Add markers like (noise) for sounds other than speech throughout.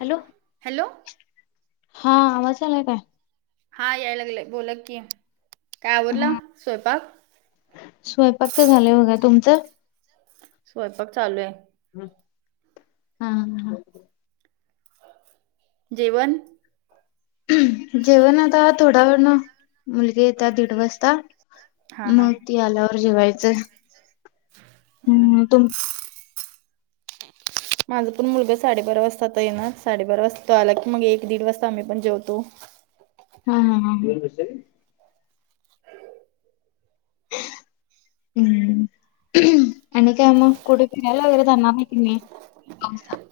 Hello hello हा आवाज आलाय काय? हा याय लागलंय. बोला की काय आवरलं हा. स्वयंपाक? स्वयंपाक तर झालंय बघा तुमचं? स्वयंपाक चालू हाय. हम्म हां हां. जेवणं जेवणं आता थोड्या वेळानं मुलगी येत्या दीड वाजता. हा हा मग हम्म ती आल्यावर जेवायचं. हम्म. माझं पण मुलगा साडेबारा वाजता आता येणारं, साडेबारा वाजता तो आला की मग एक दीड वाजता आम्ही पण जेवतो. हां हां हां. (inaudible) आणि काय म, कुठं फिराला वगैेरे जाणारं हाय की नाही पावसातं?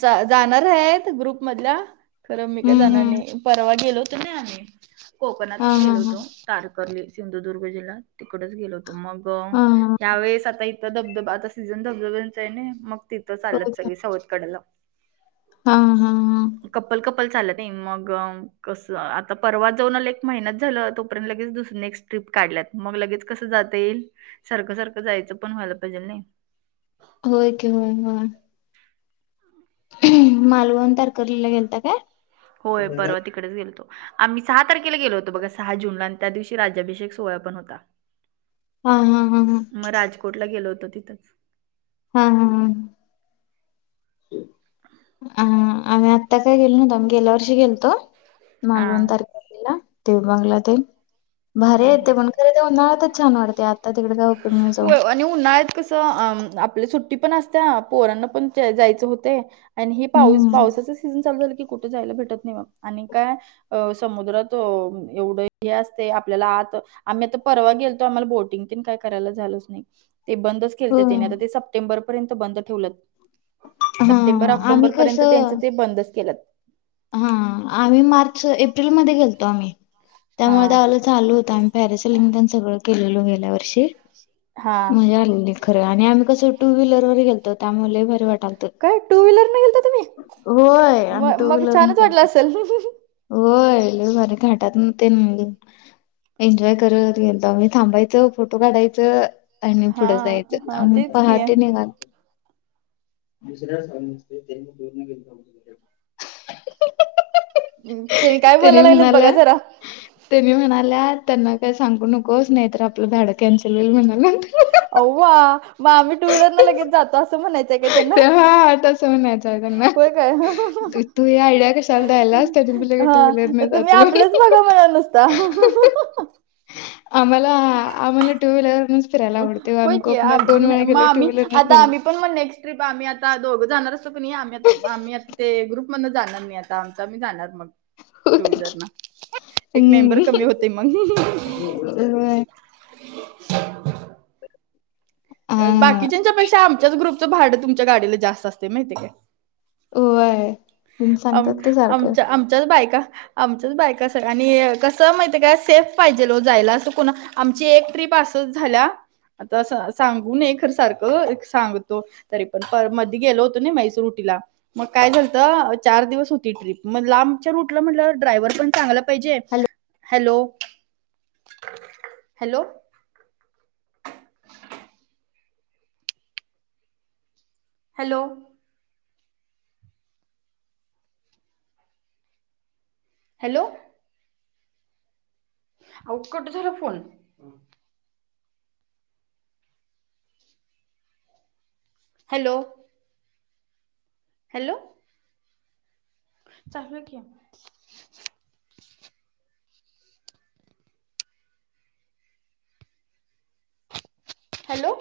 जा जाणार आहेत ग्रुप मधल्या खरं मी काय हम्म जाणार हम्म नाही परवा गेलो तू नाही आली. हा कोकणातचं हा गेलो होतो तारकर्ली, सिंधुदुर्ग जिल्हा तिकडचं गेलो होतो. मग हा ह्या वेळेस आता इथं धबधबा आता सीझन धबधब्याचं आहे नाय मग तिथं हा हा चाल्यातं होय की सगळी सवथ कडेला. हा हा हा. कपल कपल चाललेत नाही मग कसं आता परवा जाऊन आले एक महिनाच झालं तोपर्यंत लगेच दुस नेक्स्ट ट्रिप काढल्यात मग लगेच कसं जाता येईल. सारखं सारखं जायचं पण व्हायला पाहिजे नाही. होय की मग, होय. मालवण तारकर्लीला गेलतां काय? होय परवा ती कडेचं गेलतो आम्ही सहा तारखेला गेलो होतो बघा सहा जूनला आणि त्या दिवशी राज्यभिषेक सोहळा पण होता. हा हा हा हा मग राजकोटला गेलो होतो तिथंच हम्म हम्म हम्म. अ आम्ही आत्ता काय गेलो नव्हतो, आम्ही गेल्या वर्षी गेलतो. हां मालवण तारकर्लीला देवबंगला ते भारी आहे ते हम्म. पण खरे ते उन्हाळ्यातचं छान वाटते आता तिकडे काय उपयोग नाही जाऊन. होय आणि उन्हाळ्यातं कसं अ आपल्या सुट्टी पण असत्या पोरांना पण जायचं होतय आणि हे पाऊस हम्म पावसाचं सीझन चालू झालं की कुठे जायला भेटत नाही बाबा. आणि काय अह समुद्रात अह एवढं हे असते आप आपल्याला आत आम्ही आता परवा गेलतो, आम्हाला बोटिंग बीटिंग काय करायला झालंच नाही. ते बंदच केलत होय त्यानी आता ते सप्टेंबर पर्यंत बंद ठेवलय हा सप्टेंबर ऑक्टोबर आम्ही पर्यंत त्यांच कसं ते बंदच केलेतं. हा आम्ही मार्च एप्रिलमध्ये गेलतो आम्ही हा त्यामुळ त्यावेळे चालू होत आम्ही पॅरसिलिंग पण सगळं केलेल गेल्या वर्षी हा. मजा आलेली खरं आहे आणि आम्ही कसं टू व्हीलर वर गेलतो त्यामुळ लय भारी वाटालतं काय टू व्हीलर न गेलता तुम्ही होय आम्ही म टू मग व्हीलरने छानच वाटल गेलतो असल होय लय भारी घाटातन तेन एन्जॉय करत गेलतो आम्ही, थांबायचं फोटो काढायचं आणि हा पुढं जायचं हा आम्ही तेच की. पहाटे निघालो दुसऱ्या (unintelligible) तेनी काय बोला लागल्यात बघा जरा. तेनी म्हणाल्या त्यांना काय सांगू नकोस नाहीतर आपलं भाडं कॅन्सल होईल म्हणाल्यात. अव्वा म आम्ही टू व्हीलरनं लगेच जातो असं म्हणायचाय काय त्यांना ते हा तसं म्हणायचं त्यांना होय काय तू-तू ही आयडीया कशाला द्यायल्यास तेजी बी लगेच टू हा व्हीलरनं तुम्ही आपलंच बगा म्हणा नुसता. (unintelligible) आम्हाला आम्हाला टू व्हीलरनच फिरायला आवडतय ओ होय आम्ही की कोकणात दोन वेळा मग गेलोय टू आम्ही व्हीलरनच आता गेलो. आम्ही पण मग नेक्स्ट ट्रिप आम्ही आता दोघ जाणार असतो कनी आम्ही आता आम्ही आता ते ग्रुप मण जाणान मी आता आमच आम्ही जाणार मग. टू व्हीलरनं एक मेंबर कमी होतय मग. व्हय. (inaudible) हा बाकीच्याच्यापेक्षा आमच्याच ग्रुपचं भाडं तुमच्या गाडीला जास्त असतय माहितीय काय? व्हय. आम-आमच्या आमच्याच बायका आमच्याच बायका असं आणि कसं माहितीये काय सेफ पाहिजेल ओ जायला असं कुणा आमची एक ट्रीप असंच झाल्या आता सा-सांगू नये खरं सारखं सांगतो तरी पण पर मदी गेलो होतो नाय म्हैसूर रुटीला मग काय झालतं चार दिवस होती ट्रीप मग लांबच्या रूटला म्हटल्यावर ड्रायव्हर पण चांगला पाहिजे. हॅलो हॅलो हॅलो हॅलो आवो कट झाला फोन. हॅलो हॅलो चालू हाय की. हॅलो